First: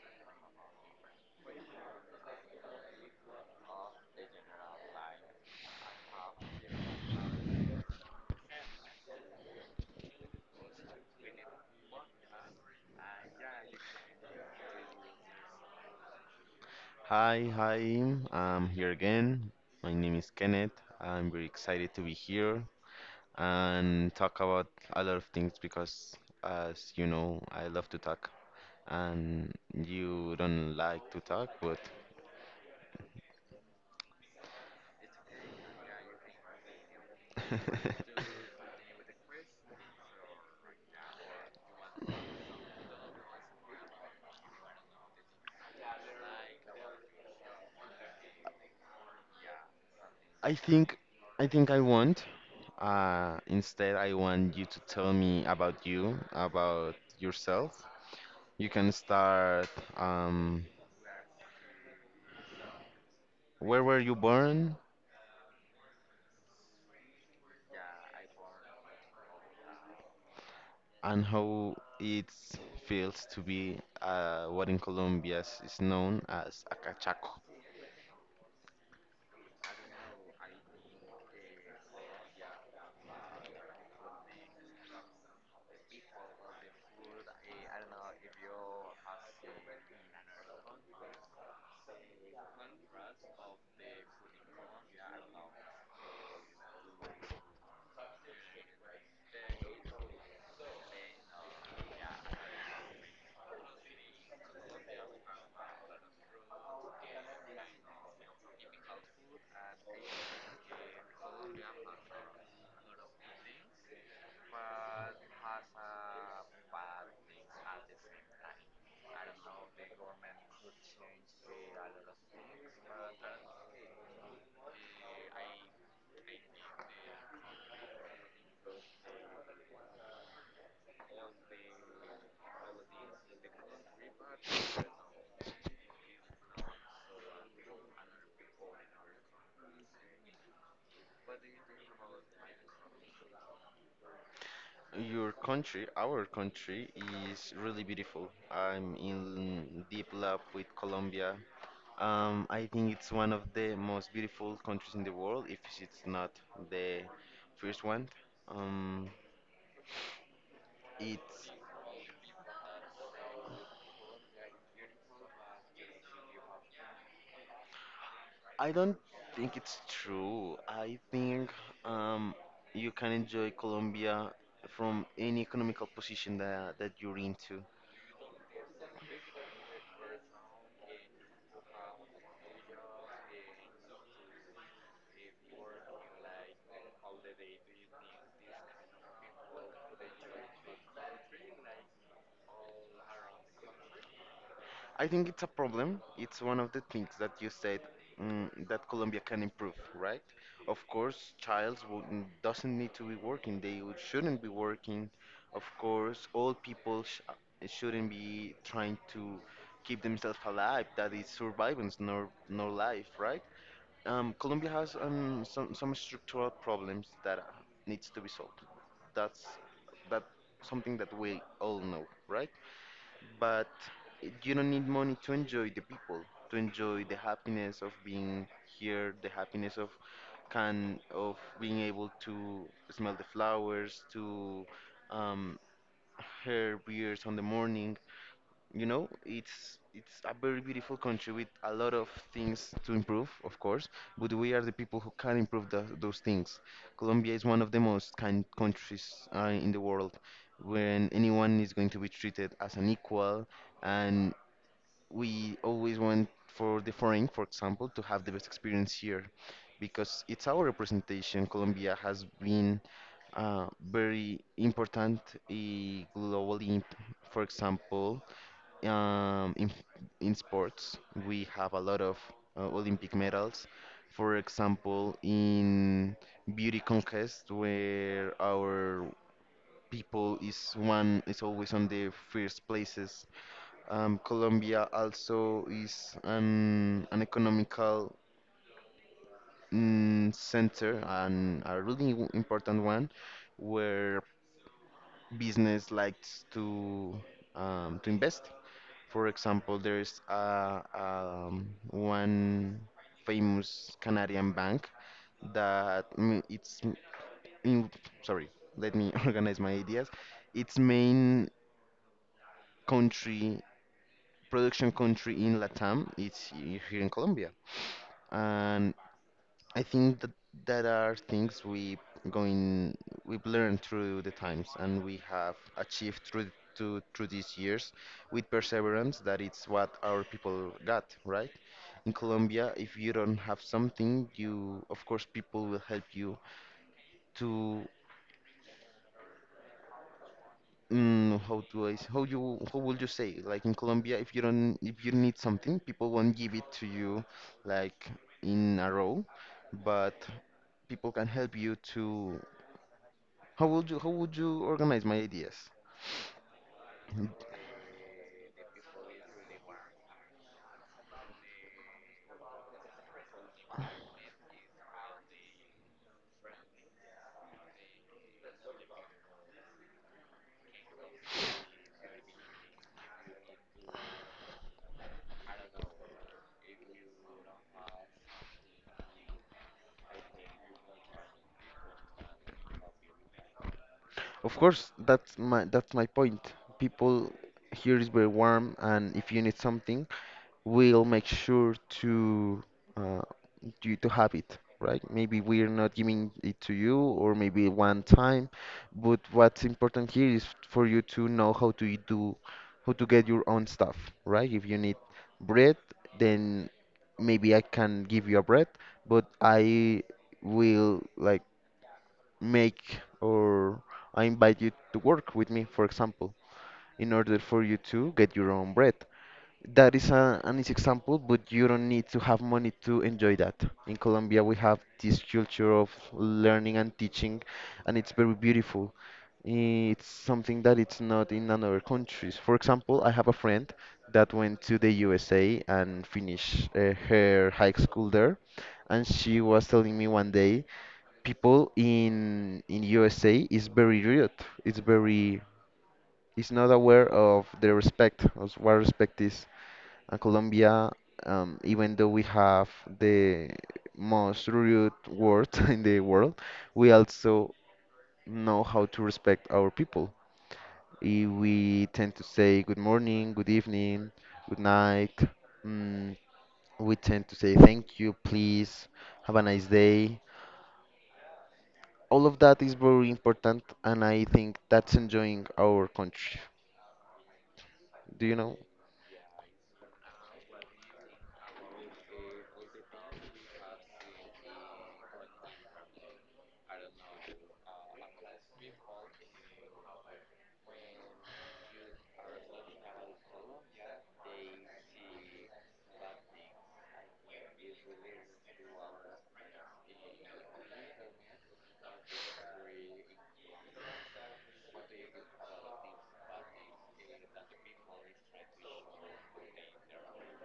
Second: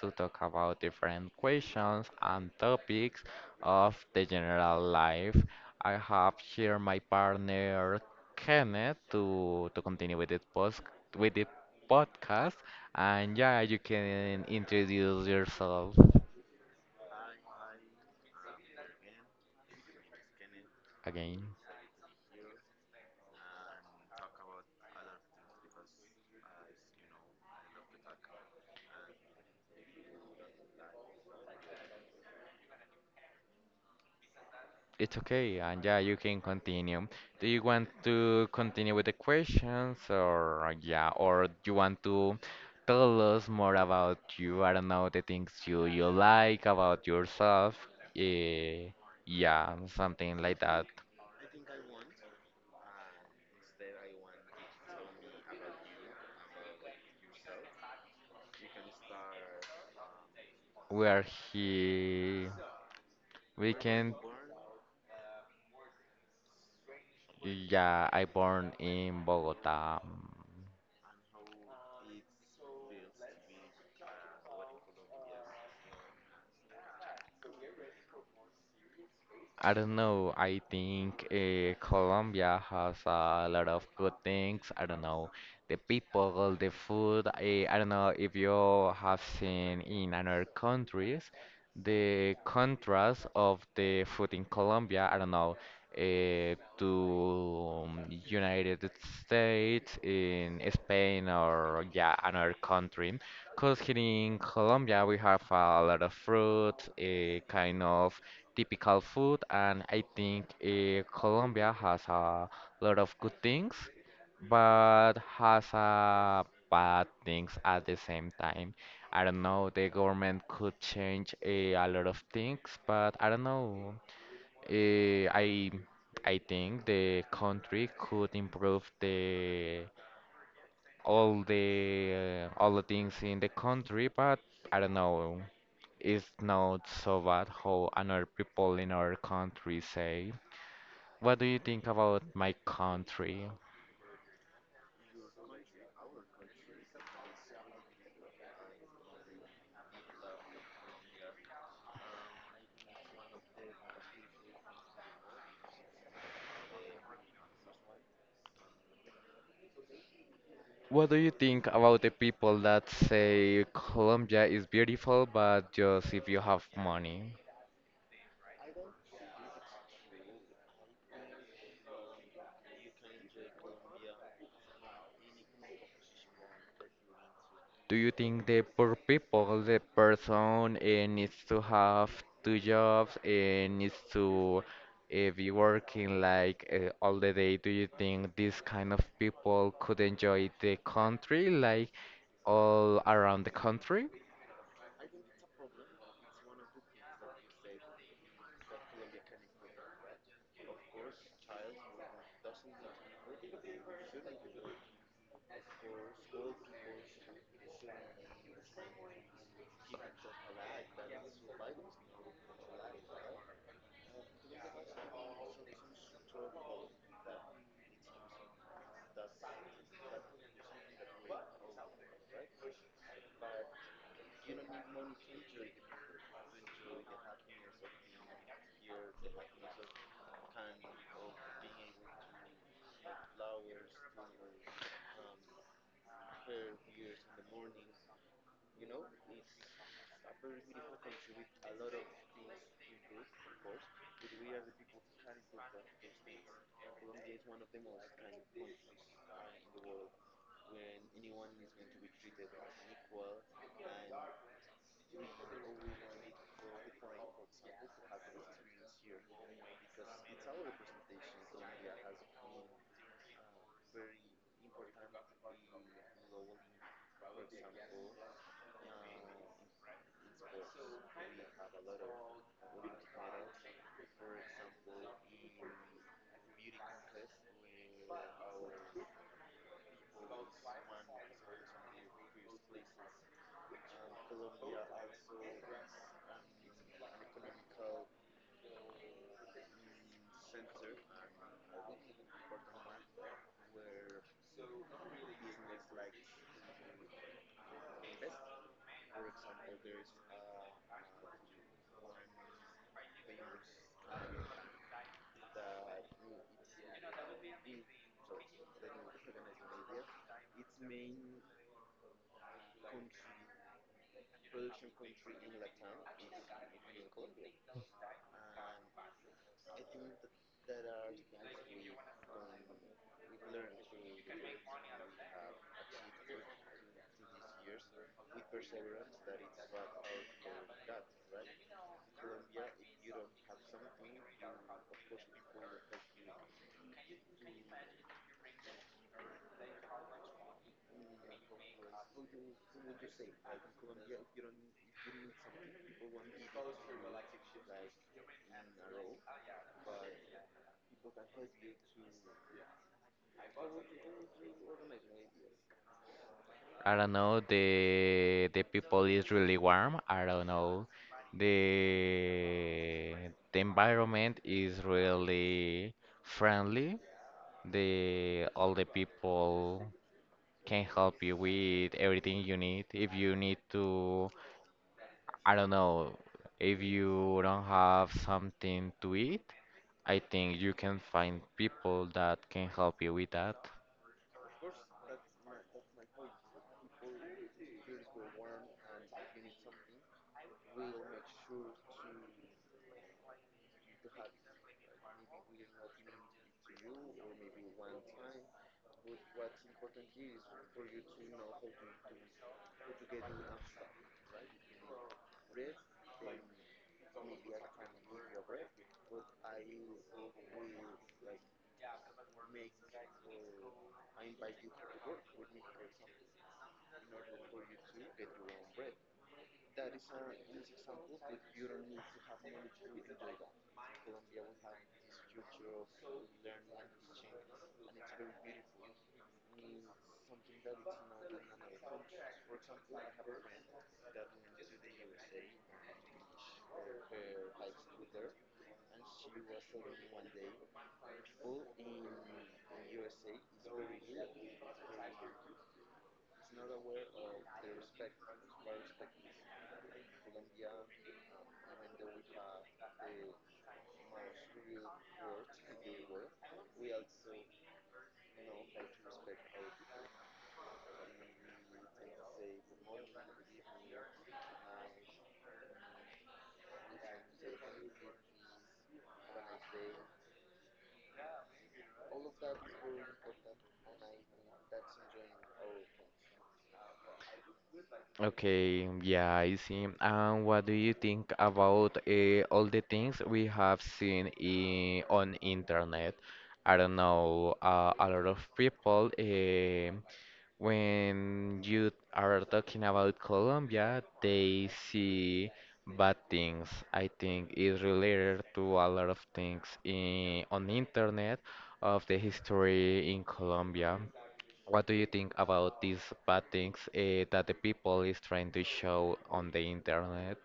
to talk about different questions and topics of the general life. I have here my partner Kenneth to continue with it post with the podcast. And yeah, you can introduce yourself Hi. I'm here again. My name is Kenneth. I'm again. very excited to be here and talk about a lot of things because, as you know, I love to talk and you don't like to talk, but It's okay, and yeah, you can continue. Do you want to continue with the questions, or yeah, or do you want to tell us more about you? I don't know the things you like about yourself. eh, yeah, something I like that. think I think I want. Instead, I want you to tell me about you, about yourself. You can start. Um, Where he we where were can you born? Yeah, I born in Bogota. And how it feels to be what in Colombia is known as a cachaco. I don't know. I think Colombia has a lot of good things. I don't know. The people, the food. I don't know if you have seen in other countries the contrast of the food in Colombia. I don't know. To United States, in Spain, or yeah, another country. Because here in Colombia we have a lot of fruit, a kind of typical food, and I think Colombia has a lot of good things, but has a bad things at the same time. I don't know, the government could change a lot of things, but I don't know. Eh, I I think the country could improve the all the eh, all the things in the country, but I don't know. It's not so bad how another people in our country say. What do you think about my country? Your country, our country, is really beautiful. I'm in deep love with Colombia. I think it's one of the most beautiful countries in the world, if it's not the first one. Um, What do you it's think about the people that say Colombia is beautiful, but just if you have money? I don't think it's true. I think um, you can enjoy Colombia from any economical position that you're into. Do you think the poor people, the person needs to have two jobs and needs to be working like all the day? Do you think this kind of people could enjoy the country, like all around the country? I think it's a problem. It's one of the things that you said that Colombia can improve, right? Of course, child doesn't need to be working. Shouldn't be working. Of course, all people sh shouldn't be trying to keep themselves alive. That is survivance, nor life, right? Colombia has some structural problems that needs to be solved. That's that something that we all know, right? But you don't need money to enjoy the people, to enjoy the happiness of being here, the happiness of can of being able to smell the flowers, to um, hear beers on the morning. You know, it's a very beautiful country with a lot of things to improve, of course, but we are the people who can improve those things. Colombia is one of the most kind countries in the world, when anyone is going to be treated as an equal, and we always want for the foreign, for example, to have the best experience here, because it's our representation. Colombia has been very important uh, globally. For example um, in, in sports, we have a lot of Olympic medals. For example, in beauty contest, where our people is always on the first places. Colombia also is an economical center and a really important one, where business likes to invest. For example, there's a one famous Canadian bank that in, sorry, let me organize my ideas. Its country, production country in Latam, it's here in Colombia. And I think that that are things we going we've learned through the times and we have achieved through these years with perseverance that it's what our people got, right? In Colombia, if you don't have something, you of course people will help you to mm, how do I s- how you how would you say, like in Colombia, if you need something, people won't give it to you like in a row, but people can help you to. How would you, how would you organize my ideas? I don't know. The people is really warm. I don't know. The the environment is really friendly. The all the people. Can help you with everything you need. If you need to, I don't know, if you don't have something to eat, I think you can find people that can help you with that. Of course, that's my point. People here is very warm, and if you need something, we'll make sure to uh, you to have it, right? Maybe we're not giving it to you, or maybe one time, but what's important here is for you to know how to do, how to get your own stuff, right? If you need bread, then maybe I can give you a bread, but I will like make, or I invite you to work with me, for example, in order for you to get your own bread. That is an easy example, but you don't need to have money to enjoy that. In Colombia, we have this culture of learning and teaching, and it's very beautiful. It's something that it's not in other countries. For example, I have a friend that went to the USA and finished her high school there, and she was telling me one day people in USA is very rude. It's very is not aware of the respect of what respect is. And Colombia, even though we have the most rude world in the world, we also know how to respect our people. We tend to say good morning, good evening, good night. Mm, we tend to say thank you, please, have a nice day. All of that is very important, and I think that's enjoying our country. Do you know? Okay, yeah, I see. And what do you think about all the things we have seen on internet? I don't know, a lot of people. When you are talking about Colombia, they see bad things. I think it's related to a lot of things on the internet of the history in Colombia. What do you think about these bad things that the people is trying to show on the internet?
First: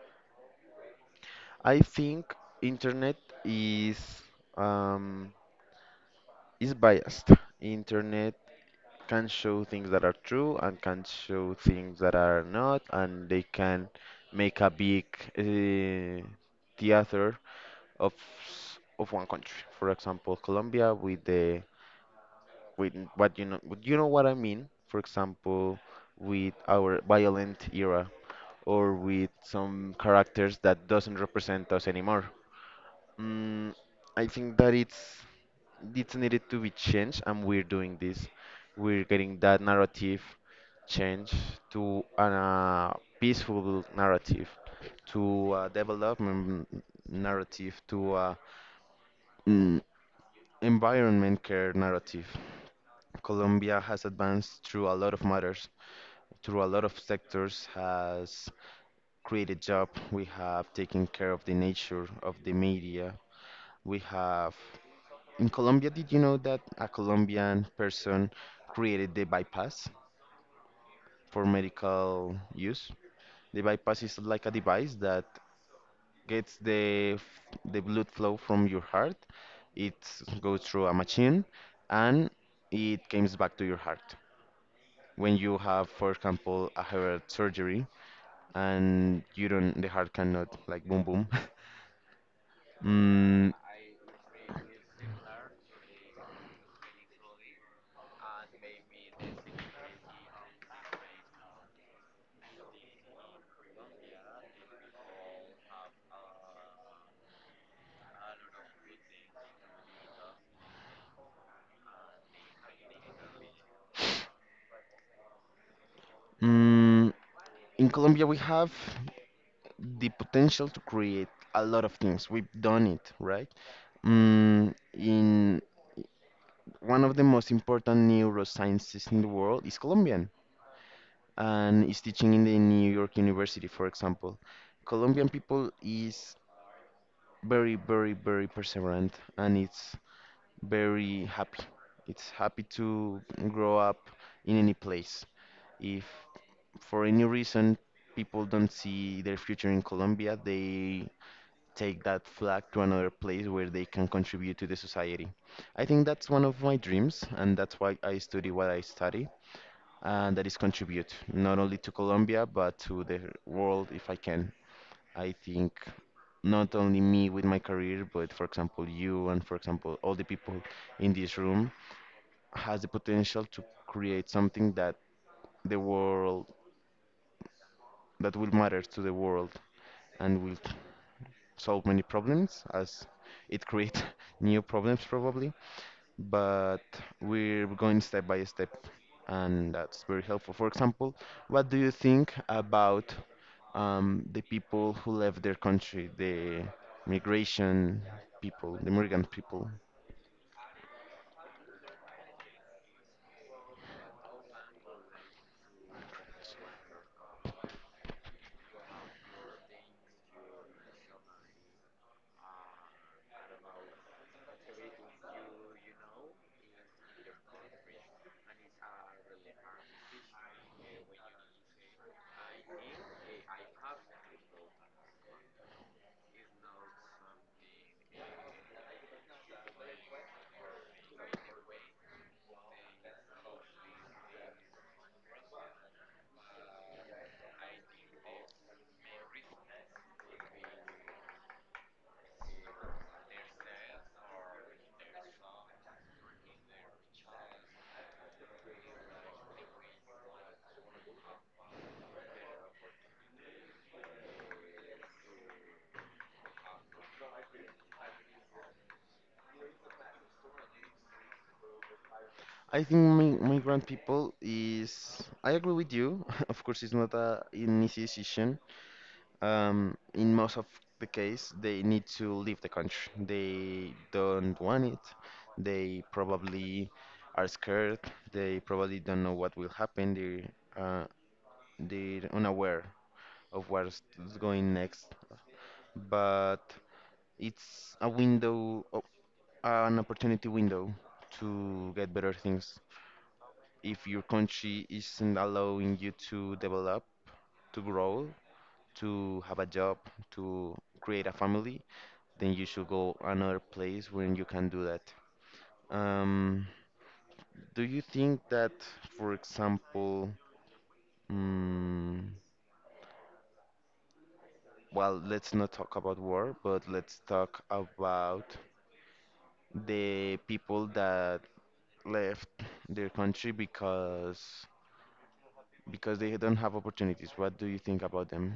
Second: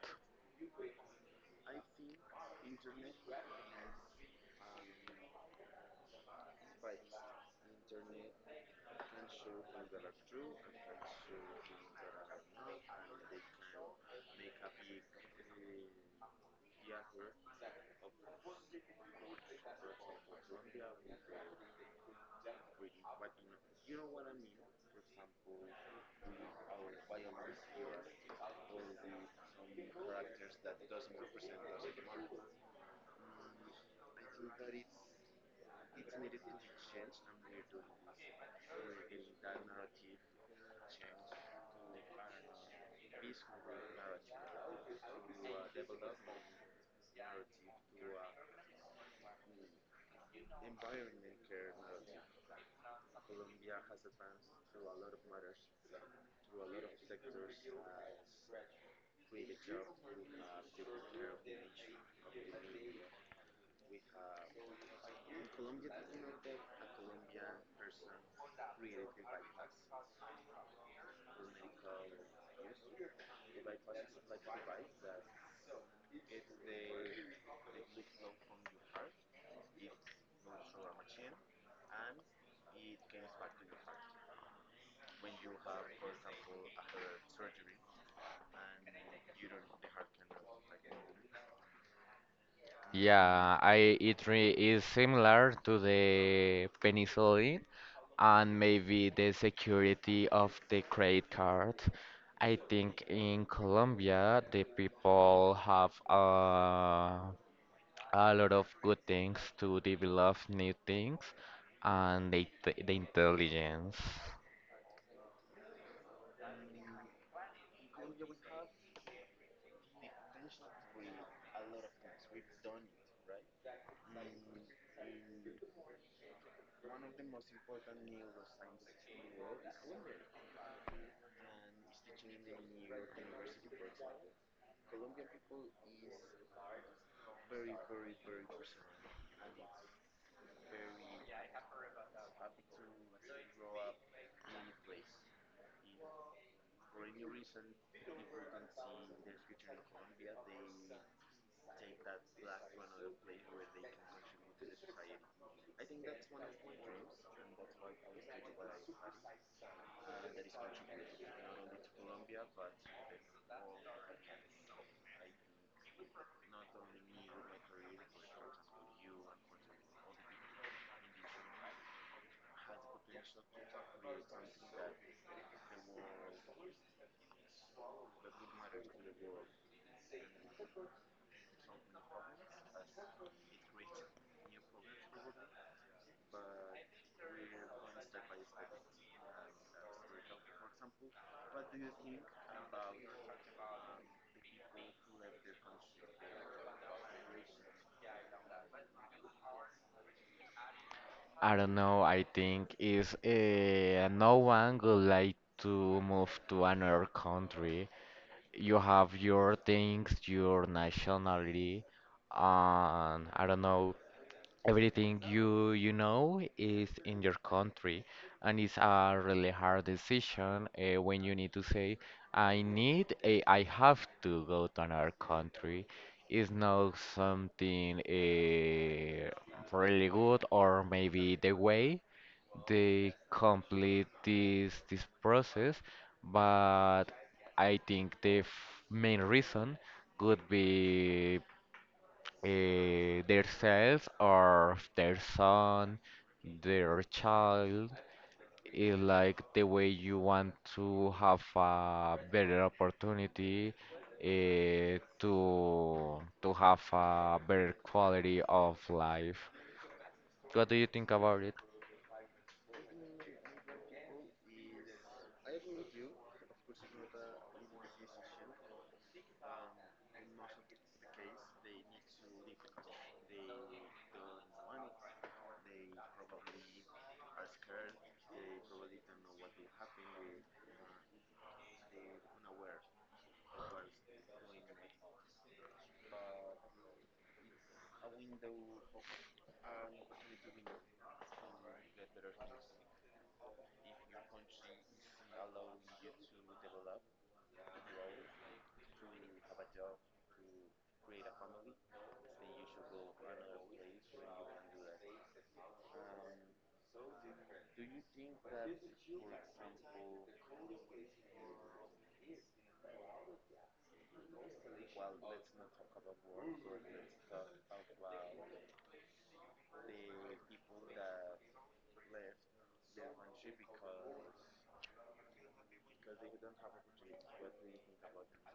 I think internet is um, is biased. Internet can show things that are true and can show things that are not, and they can make a big uh, theater of one country, for example Colombia, with the, with what, you know, you know what I mean, for example, with our violent era, or with some characters that doesn't represent us anymore. Mm, I think that it's needed to be changed, and we're doing this. We're getting that narrative change to a peaceful narrative, to a development narrative, to a mm, environment care narrative. Colombia has advanced through a lot of matters, through a lot of sectors, has created job, we have taken care of the nature of the media. We have in Colombia, did you know that a Colombian person created the bypass for medical use? The bypass is like a device that gets the blood flow from your heart. It goes through a machine, and it comes back to your heart. When you have, for example, a heart surgery and you don't, the heart cannot like boom boom. Mm, Yeah, I it re is similar to the penicillin and maybe the security of the credit card. I think in Colombia, the people have a lot of good things to develop new things and the intelligence. Mm, in Colombia, we have the potential to create a lot of things. We've done it, right? In one of the most important neurosciences in the world is Colombian and is teaching in the New York University, for example. Colombian people is very, very, very perseverant, and it's very happy. It's happy to grow up in any place. If for any reason people don't see their future in Colombia, they take that flag to another place where they can contribute to the society. I think that's one of my dreams, and that's why I study what I study, and that is contribute not only to Colombia but to the world if I can. I think not only me with my career, but for example you, and for example all the people in this room, has the potential to create something that the world that will matter to the world and will solve many problems as it creates new problems probably, but we're going step by step, and that's very helpful. For example, what do you think about the people who left their country, the migration people, the migrant people? I don't know, I think is no one would like to move to another country. You have your things, your nationality, and I don't know everything you know is in your country and it's a really hard decision when you need to say I have to go to another country is not something really good or maybe the way they complete this process, but I think the main reason could be themselves or their son, their child, is like the way you want to have a better opportunity to have a better quality of life. What do you think about it? I think migrant people is, I agree with you, of course it's not an easy decision. In most of the case, they need to leave the country. They don't want it. They probably are scared. They probably don't know what will happen. They're unaware of what's going next. But it's a window, an opportunity window to get better things. If your country isn't allowing you to develop, to grow, to have a job, to create a family, then you should go another place when you can do that. Um, do you think that, for example, mm, well, let's not talk about war, but let's talk about the people that left their country because they don't have opportunities. What do you think about them?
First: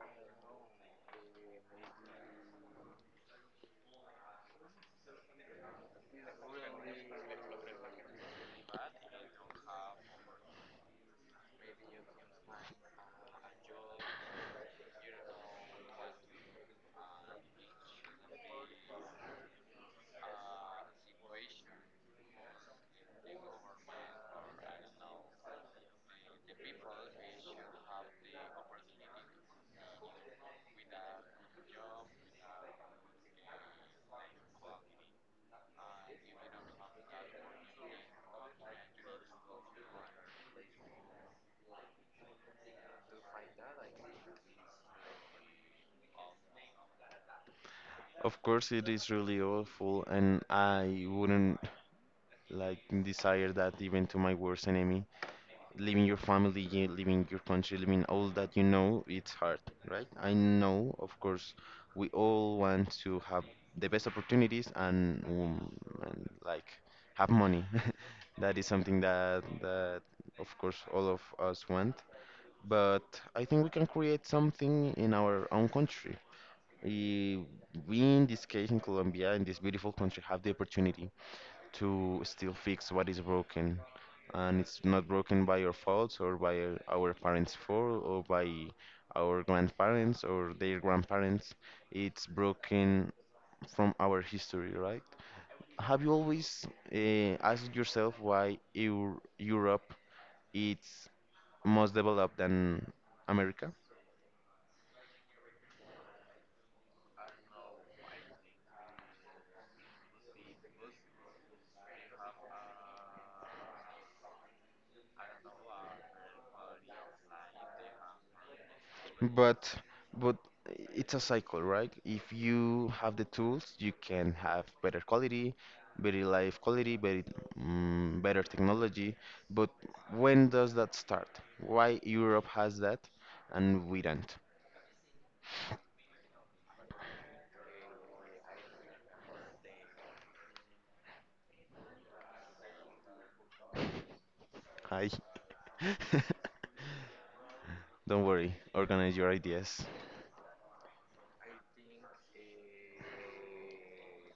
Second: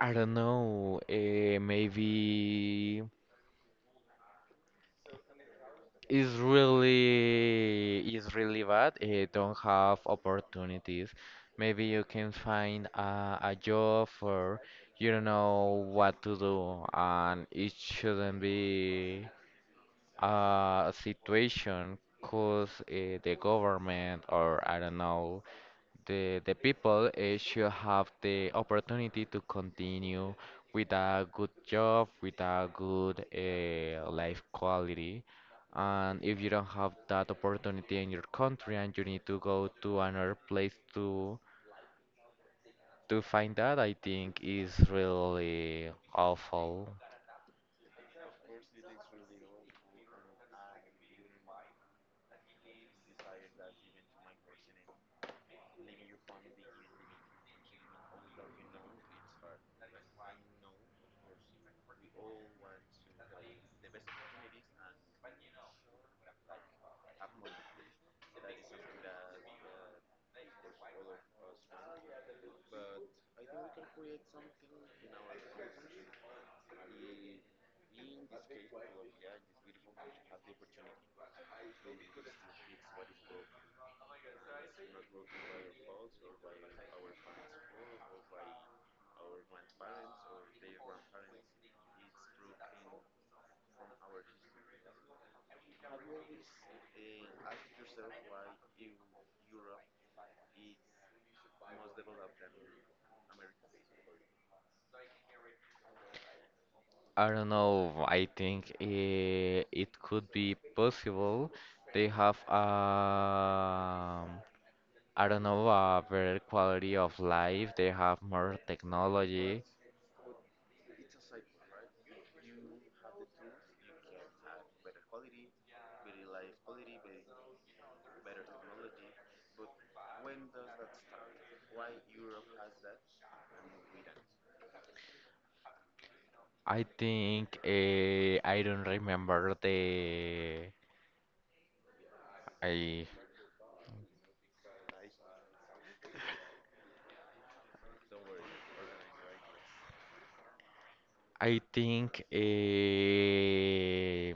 I don't know. Maybe it's really bad. Don't have opportunities. Maybe you can find a job or you don't know what to do, and it shouldn't be a situation because the government or I don't know the people should have the opportunity to continue with a good job, with a good life quality. And if you don't have that opportunity in your country and you need to go to another place to find that, I think is really awful. Of course, it is really awful, and I wouldn't like desire that even to my worst enemy. Leaving your family, leaving your country, leaving all that you know, it's hard, right? I know, of course, we all want to have the best opportunities and like have money. That is something that that of course all of us want. But I think we can create something in our own country. Eh, We, in this case, in Colombia, in this beautiful country, have the opportunity to still fix what is broken. And it's not broken by your faults, or by our parents' fault, or by our grandparents, or their grandparents. It's broken from our history, right? Have you always asked yourself why Eu Europe is more developed than America? I don't know. I think it could be possible. They have a, I don't know, a better quality of life. They have more technology. But but it's a cycle, right? If you have the tools, you can have better quality, better life quality, better, better technology. But when does that start? Why Europe has that and we don't? I think I don't remember the I Hi. Don't worry, organize your ideas. I think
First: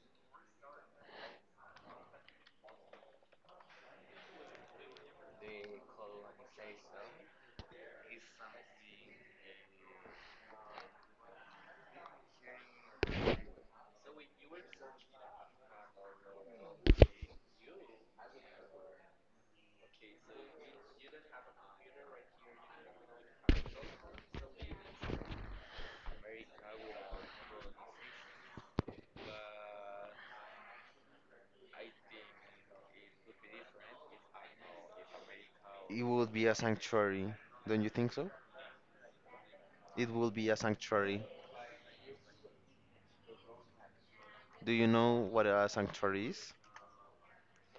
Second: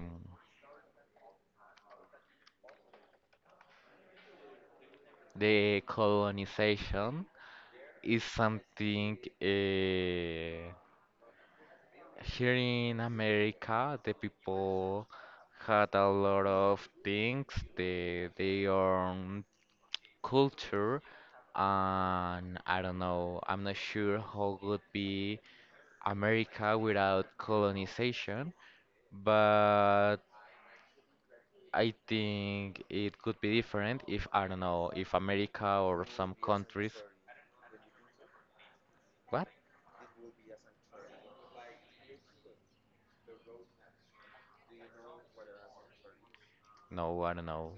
the colonization is something here in America the people had a lot of things they own culture, and I don't know, I'm not sure how would be America without colonization, but I think it could be different if I don't know, if America It or would some be a countries. sanctuary, don't you think so? What? It will be a sanctuary. Do you know what a sanctuary is? No, I don't know.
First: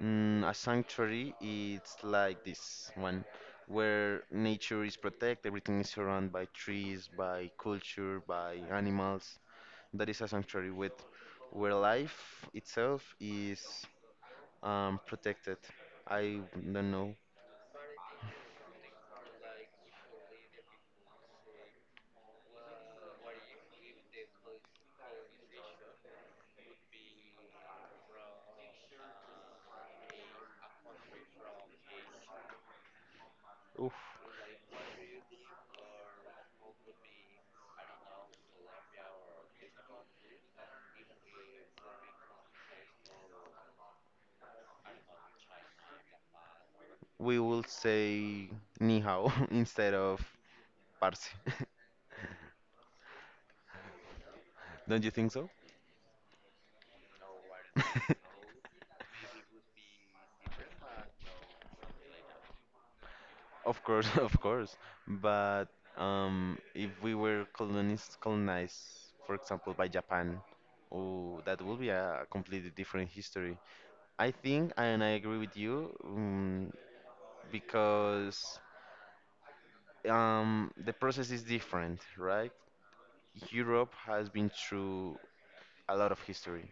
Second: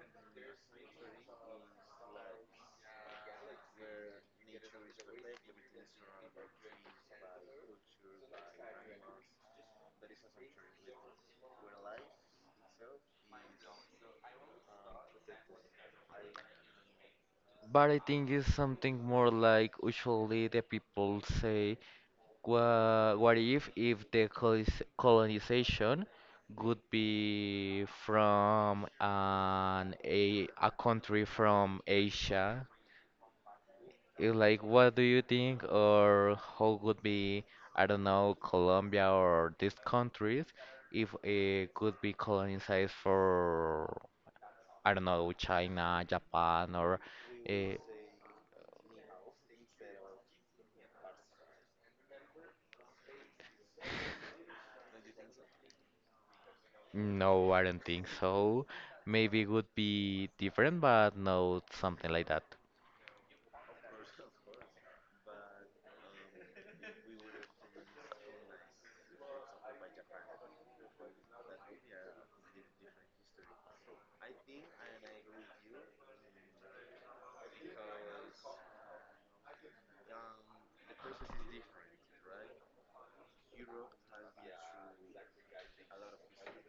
A sanctuary, it's like this one, where nature is protected, everything is surrounded by trees, by culture, by animals. That is a sanctuary, with where life itself is protected. I don't know. But I think it's something more like usually the people say what if the colonization would be from an a country from Asia? Oof. Like, what do you think, or how would be, I don't know, Colombia or these countries if it could be colonized for, I don't know, China, Japan, or We will uh, say ni hao instead of parce. Don't you think so? no, I don't think so. Maybe it would be different, but no, something like that. Of course, of course. But if we were colonized, for example, by Japan, oh, that would be a completely different history. I think, and I agree with you, because the process is different, right? Europe has been through a lot of history,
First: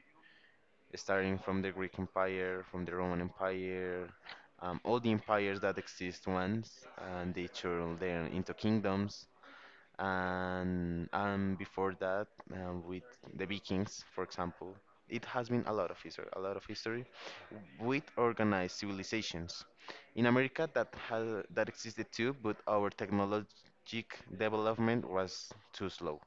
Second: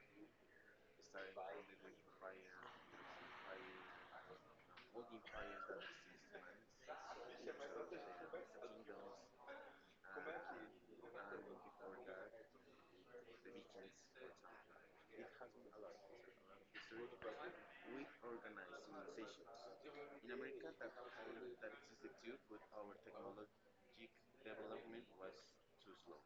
starting from the Greek Empire, from the Roman Empire, all the empires that exist once, and they turn them into kingdoms and before that with the Vikings, for example, it has been a lot of history, a lot of history with organized civilizations. In America, that existed too, but our technologic development was too slow.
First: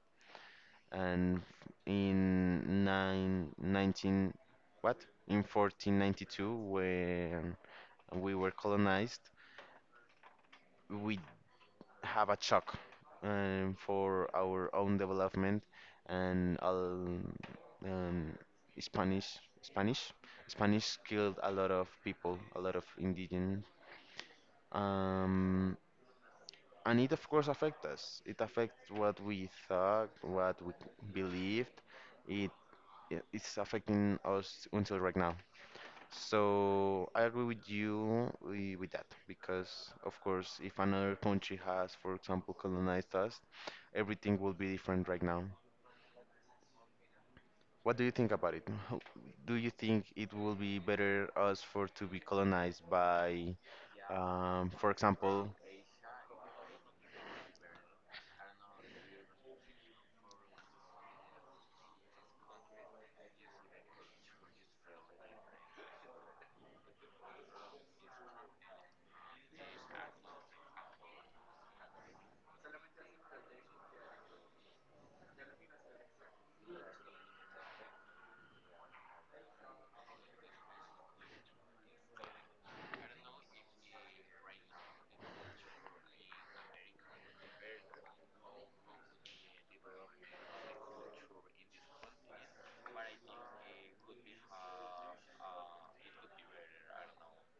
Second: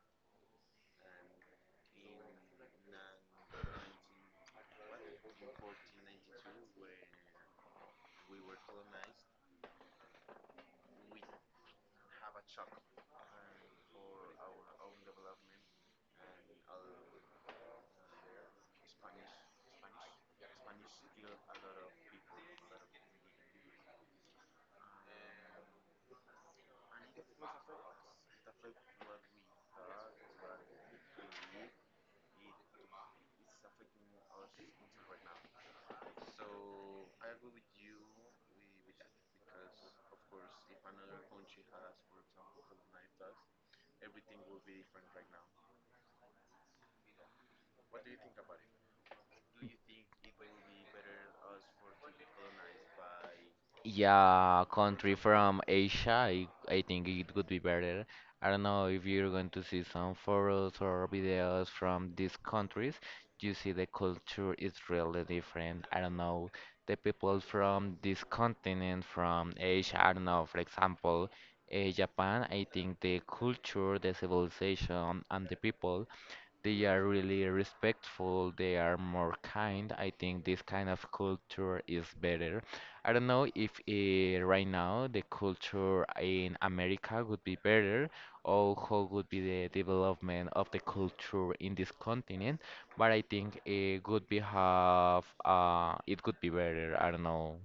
And in nine, 19, what? In 1492, when we were colonized, we have a chalk for our own development and all um, Spanish Spanish Spanish killed a lot of people, a lot of indigenous. Um, and it of course affects us. It affects what we thought, what we believed. It it's affecting us until right now. So I agree with you with that because of course if another country has, for example, colonized us, everything will be different right now. What do you think about it? Do you think it will be better us for to be colonized by, Yeah, for country example, from Asia, I think it would be better. I don't know if you're going to see some photos or videos from these countries. You see the culture is really different. I don't know. The people from this continent, from Asia, I don't know, for example, Japan, I think the culture, the civilization, and the people. They are really respectful. They are more kind. I think this kind of culture is better. I don't know if right now the culture in America would be better or how would be the development of the culture in this continent, but I think it could be better. I don't know.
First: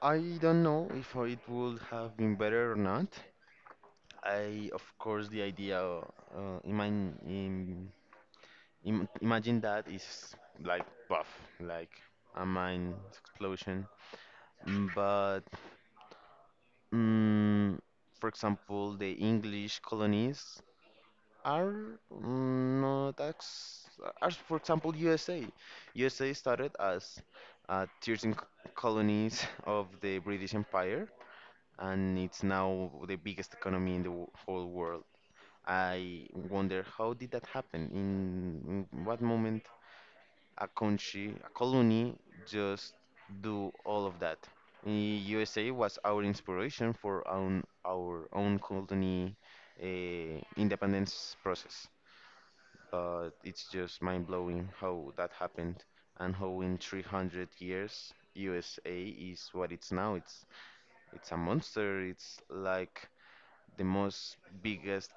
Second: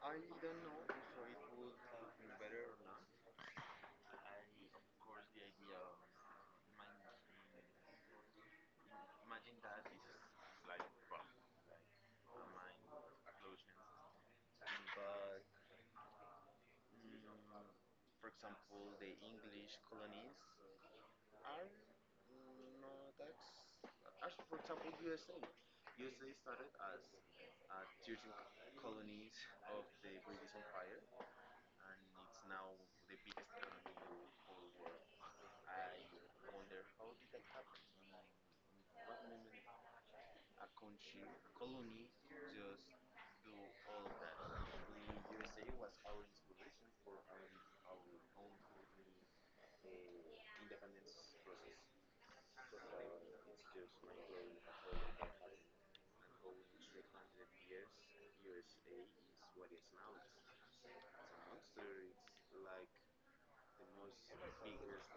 I don't know if it would have been better or not. I, of course, the idea, imagine that is like buff, like a mind explosion. But, mm, for example, the English colonies are not as, as for example USA. USA started as 13 colonies of the British Empire, and it's now the biggest economy in the whole world. I wonder how did that happen? In what moment a country, a colony, just do all of that? The USA was our inspiration for our own colony independence process, but it's just mind blowing how that happened and how in 300 years USA is what it's now. It's a monster. It's like the most biggest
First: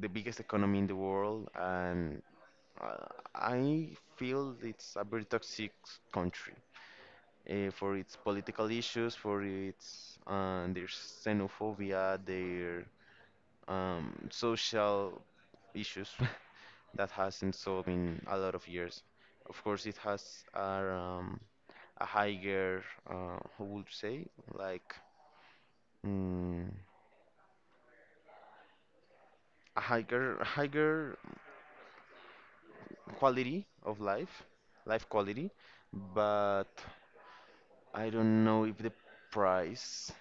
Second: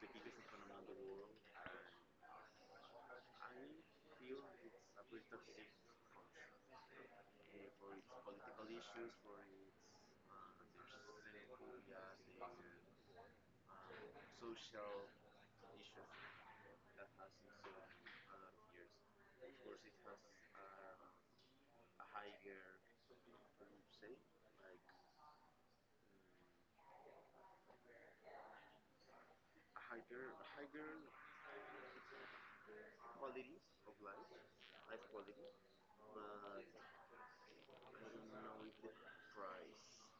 the biggest economy in the world, and uh, I feel it's a very toxic country for its political issues, for its their xenophobia, their social issues that hasn't solved in a lot of years. Of course, it has a higher, how would you say, like mm, a higher, higher quality of life, life quality, but I don't know if the price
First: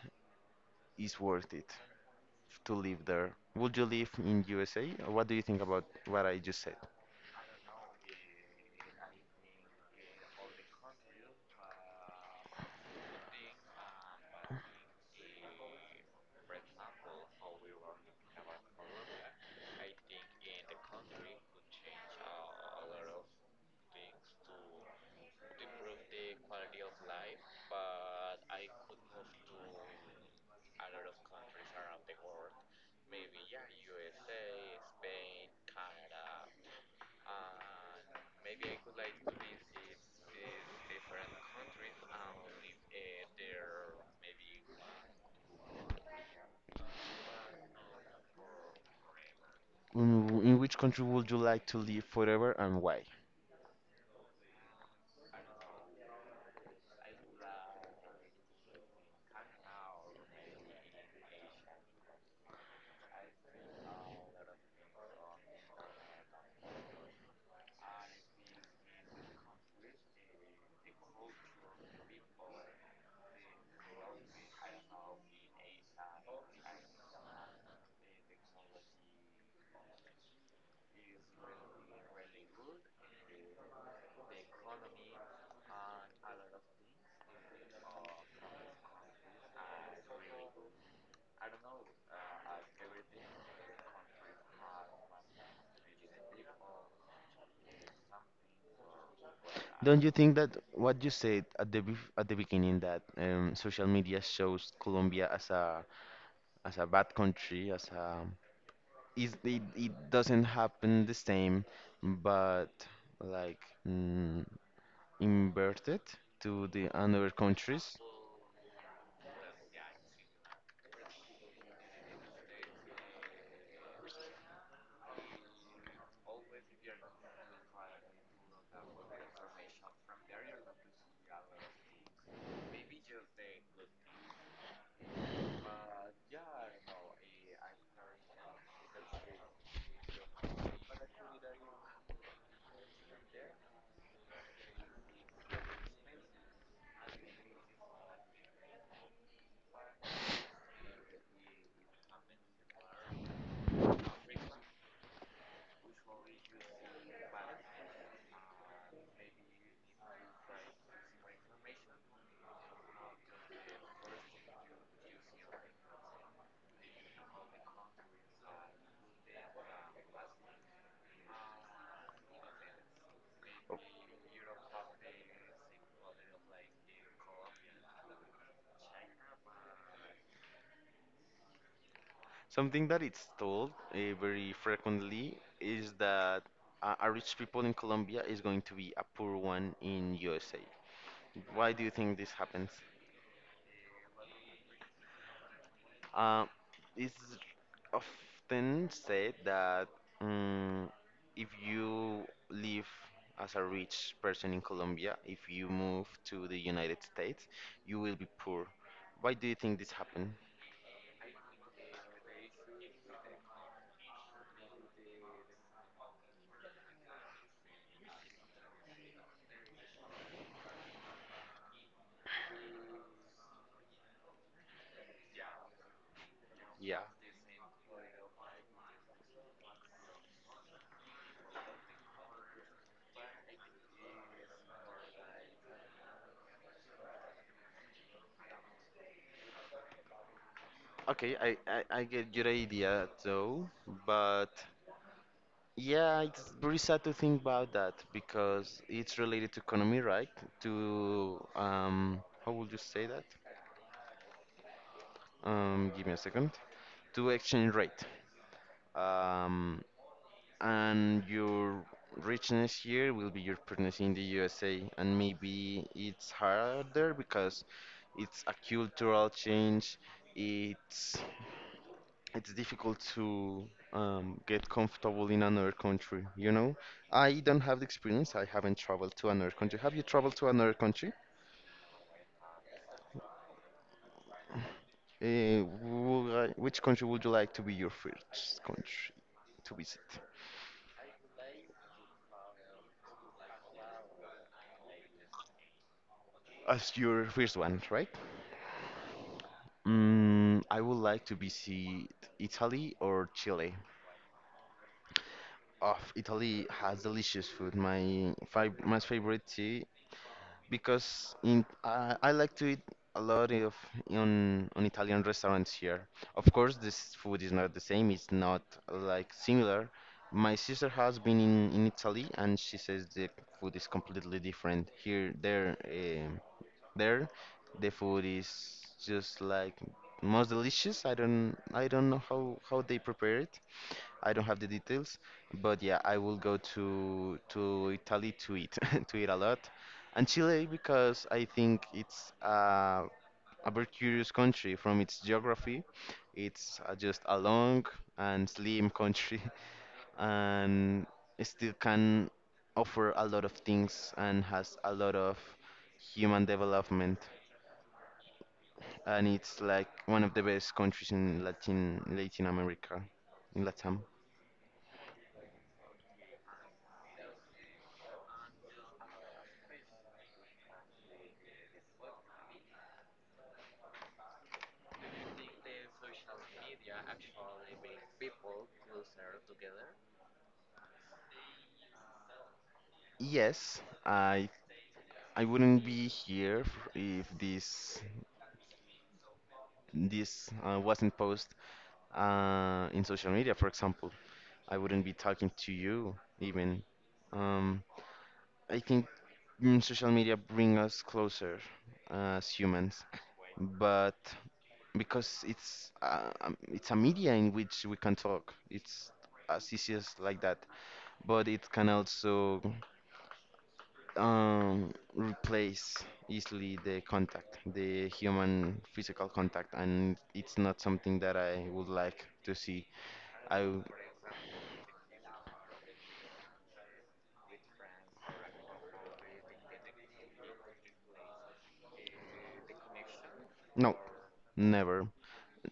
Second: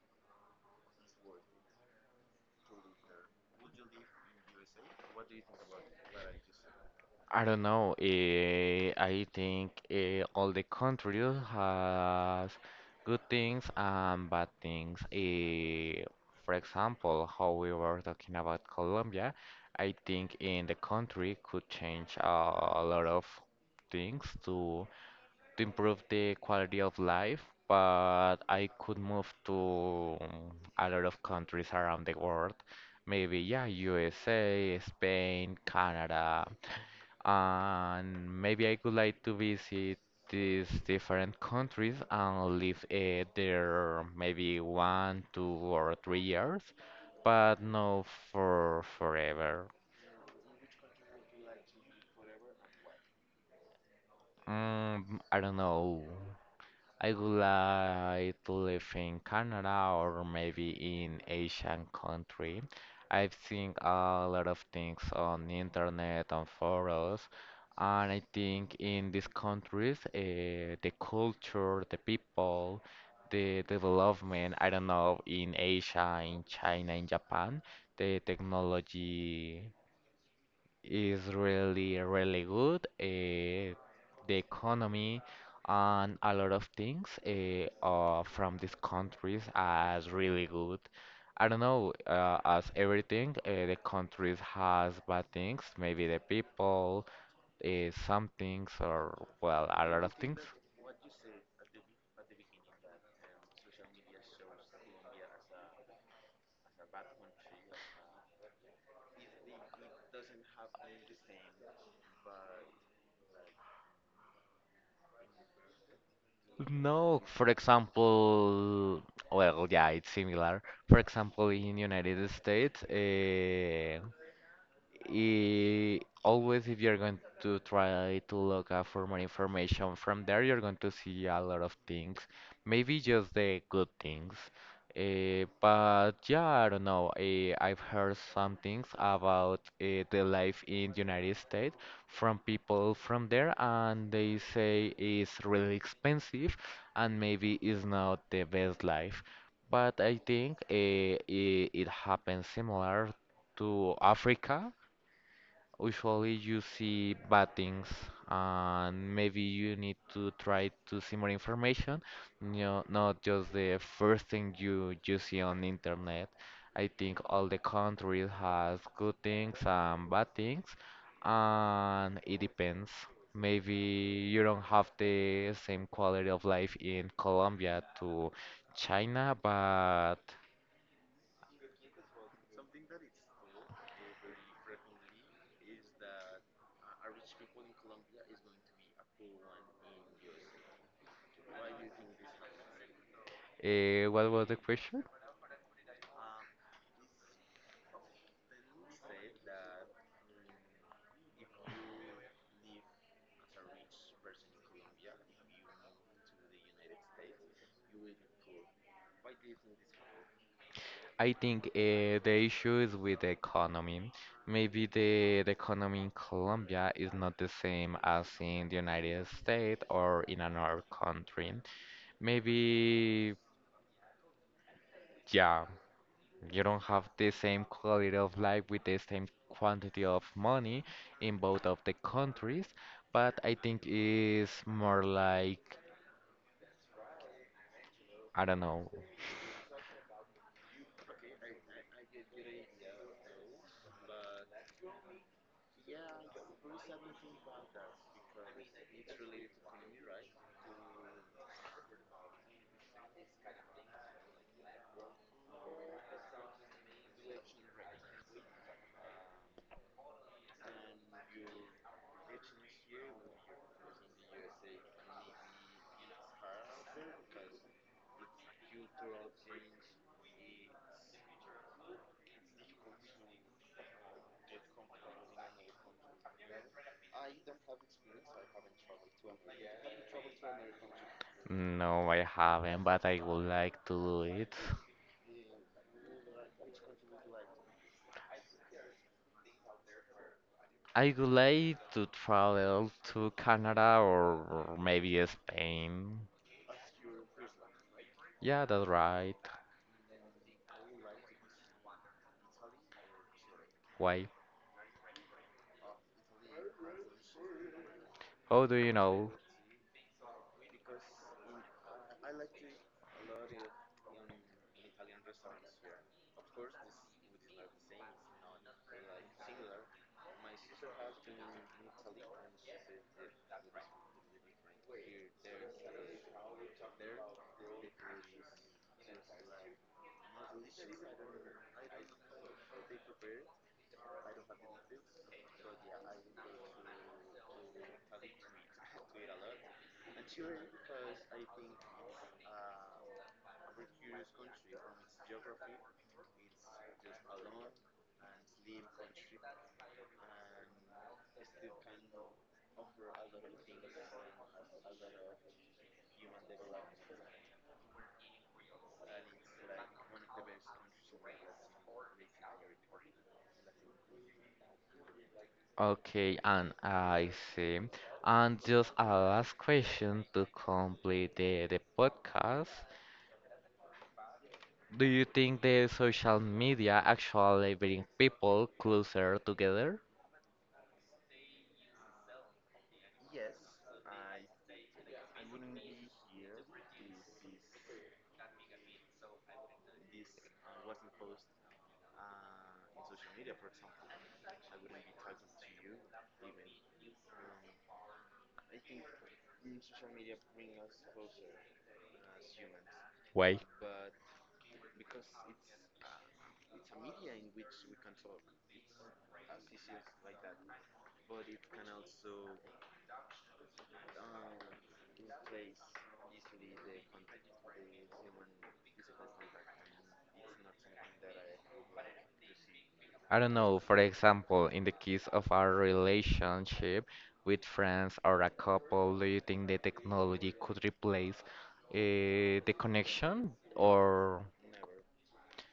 is worth it to live there. Would you live in USA? What do you think about what I just said? I don't know. I think all the countries has good things and bad things. For example, how we were talking about Colombia, I think in the country could change a lot of things to improve the quality of life. But I could move to a lot of countries around the world. Maybe yeah, USA, Spain, Canada, and maybe I would like to visit these different countries and live there maybe one, 2 or 3 years, but no for forever. In which country would you like to live forever and why? I don't know. I would like to live in Canada or maybe in Asian country. I've seen a lot of things on the internet and forums, and I think in these countries, the culture, the people, the development, I don't know, in Asia, in China, in Japan, the technology is really, really good. The economy and a lot of things from these countries are really good. I don't know, as everything, the countries has bad things, maybe the people, uh, some things, or well, a Don't lot you of think things. that what you said at the at the beginning that social media shows Colombia as a bad country as a is it, it doesn't happen the same but like mm, inverted to the No, other for countries, example, well, yeah, it's similar. For example, in United States, always if you're going to try to look up for more information from there, you're going to see a lot of things, maybe just the good things. But yeah, I don't know. I've heard some things about the life in the United States from people from there, and they say it's really expensive and maybe it's not the best life. But I think it happens similar to Africa. Usually you see bad things, and maybe you need to try to see more information. You know, not just the first thing you see on the internet. I think all the countries has good things and bad things, and it depends. Maybe you don't have the same quality of life in Colombia to China, but something that it's told very frequently is that a rich people in Colombia is going to be a poor one in USA, why do you think this happens? What was the question? Uh, it's often said that mm if you live as a rich person in Colombia, if you move to the United States, you will be poor. Why do you think this happened? I think the issue is with the economy. Maybe the economy in Colombia is not the same as in the United States or in another country. Maybe, yeah, you don't Yeah. have the same quality of life with the same quantity of money in both of the countries, but I think it's more like, I don't know. Okay, I get your idea though, but yeah, it's very sad to think about that because it's related to economy, right? To how would you say that? Give me a second. To exchange rate. um, and your richness here will be your partners in the USA, and maybe it's harder because it's a cultural change. It's it's difficult to get comfortable in another country. You know, I don't have the experience. I haven't traveled to another country. Have you traveled to another country? No, I haven't, but I would like to do it. Which country would you like to be your first country to visit? I would like to travel to Canada or maybe Spain. As your first one, right? Yeah, that's right. Mm, I would like to visit Italy or Chile. Why? Oh, Italy has delicious food. How do you My know? favorite tea, because in I like to eat a lot of on Italian restaurants here. Of course, this food is not the same. It's not like similar. My sister has been in Italy and she says the food is completely different here there. There. The food is just like most delicious. I don't know how they prepare it. I don't have the details, but yeah, I will go to Italy to eat to eat a lot, and Chile because I think it's a very curious country from its geography. It's just a long and slim country, and it still can offer a lot of things and has a lot of human development, and it's like one of the best countries in Latin America, in Latam. Okay, and I see. And just a last question to complete the podcast. Do you think the social media actually bring people closer together? Yes, I wouldn't be here if this wasn't posted in social media, for example. I wouldn't be talking to you even. Um, I think social media bring us closer as humans, Why? but because it's a media in which we can talk, it's as easy as like that. But it can also replace easily the contact, the human physical contact, and it's not something that I would like to see. I don't I know, w- for example, in the case of our relationship with friends or a couple, do you think the technology could replace the connection no, or? never.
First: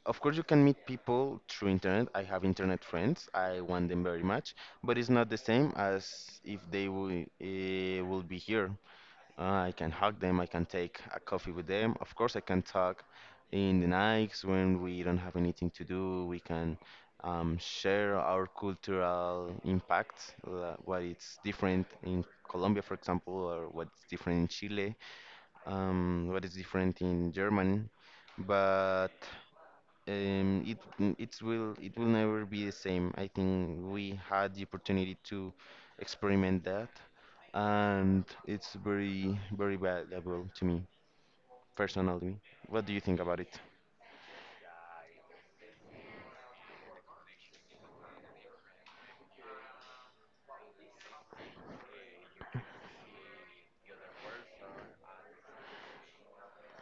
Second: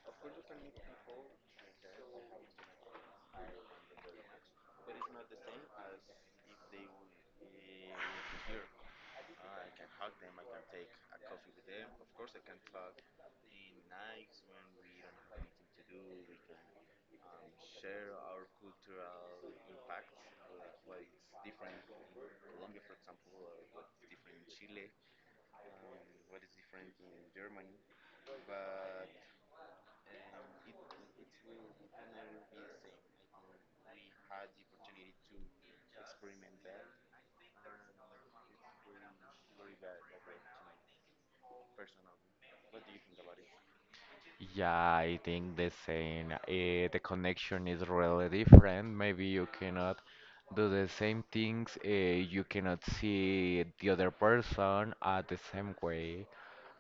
Of course, you can meet people through internet. I have internet friends. I want them very much, but it's not the same as if they will be here. I can hug them, I can take a coffee with them. Of course, I can talk in the nights when we don't have anything to do. We can share our cultural impact, what it's different in Colombia, for example, or what's different in Chile, what is different in Germany. But it it will never be the same. I think we had the opportunity to experiment that, and it's very very valuable to me personally. What do you think about it? Yeah, I think the same. The connection is really different. Maybe you cannot do the same things. You cannot see the other person at the same way.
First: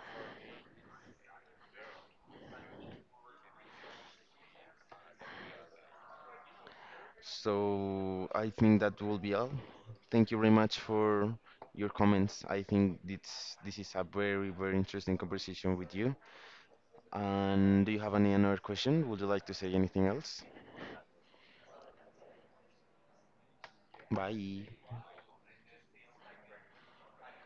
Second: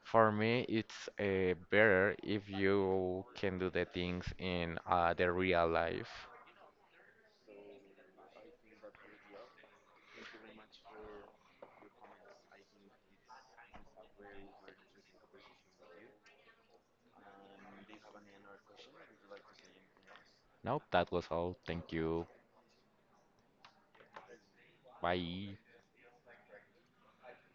For me, it's better if you can do the things in the real life. So I think that will be all. Thank you very much for your comments. I think this is a very very interesting conversation with you. And do you have any another question? Would you like to say anything else? Nope, that was all. Thank you. Bye. Bye.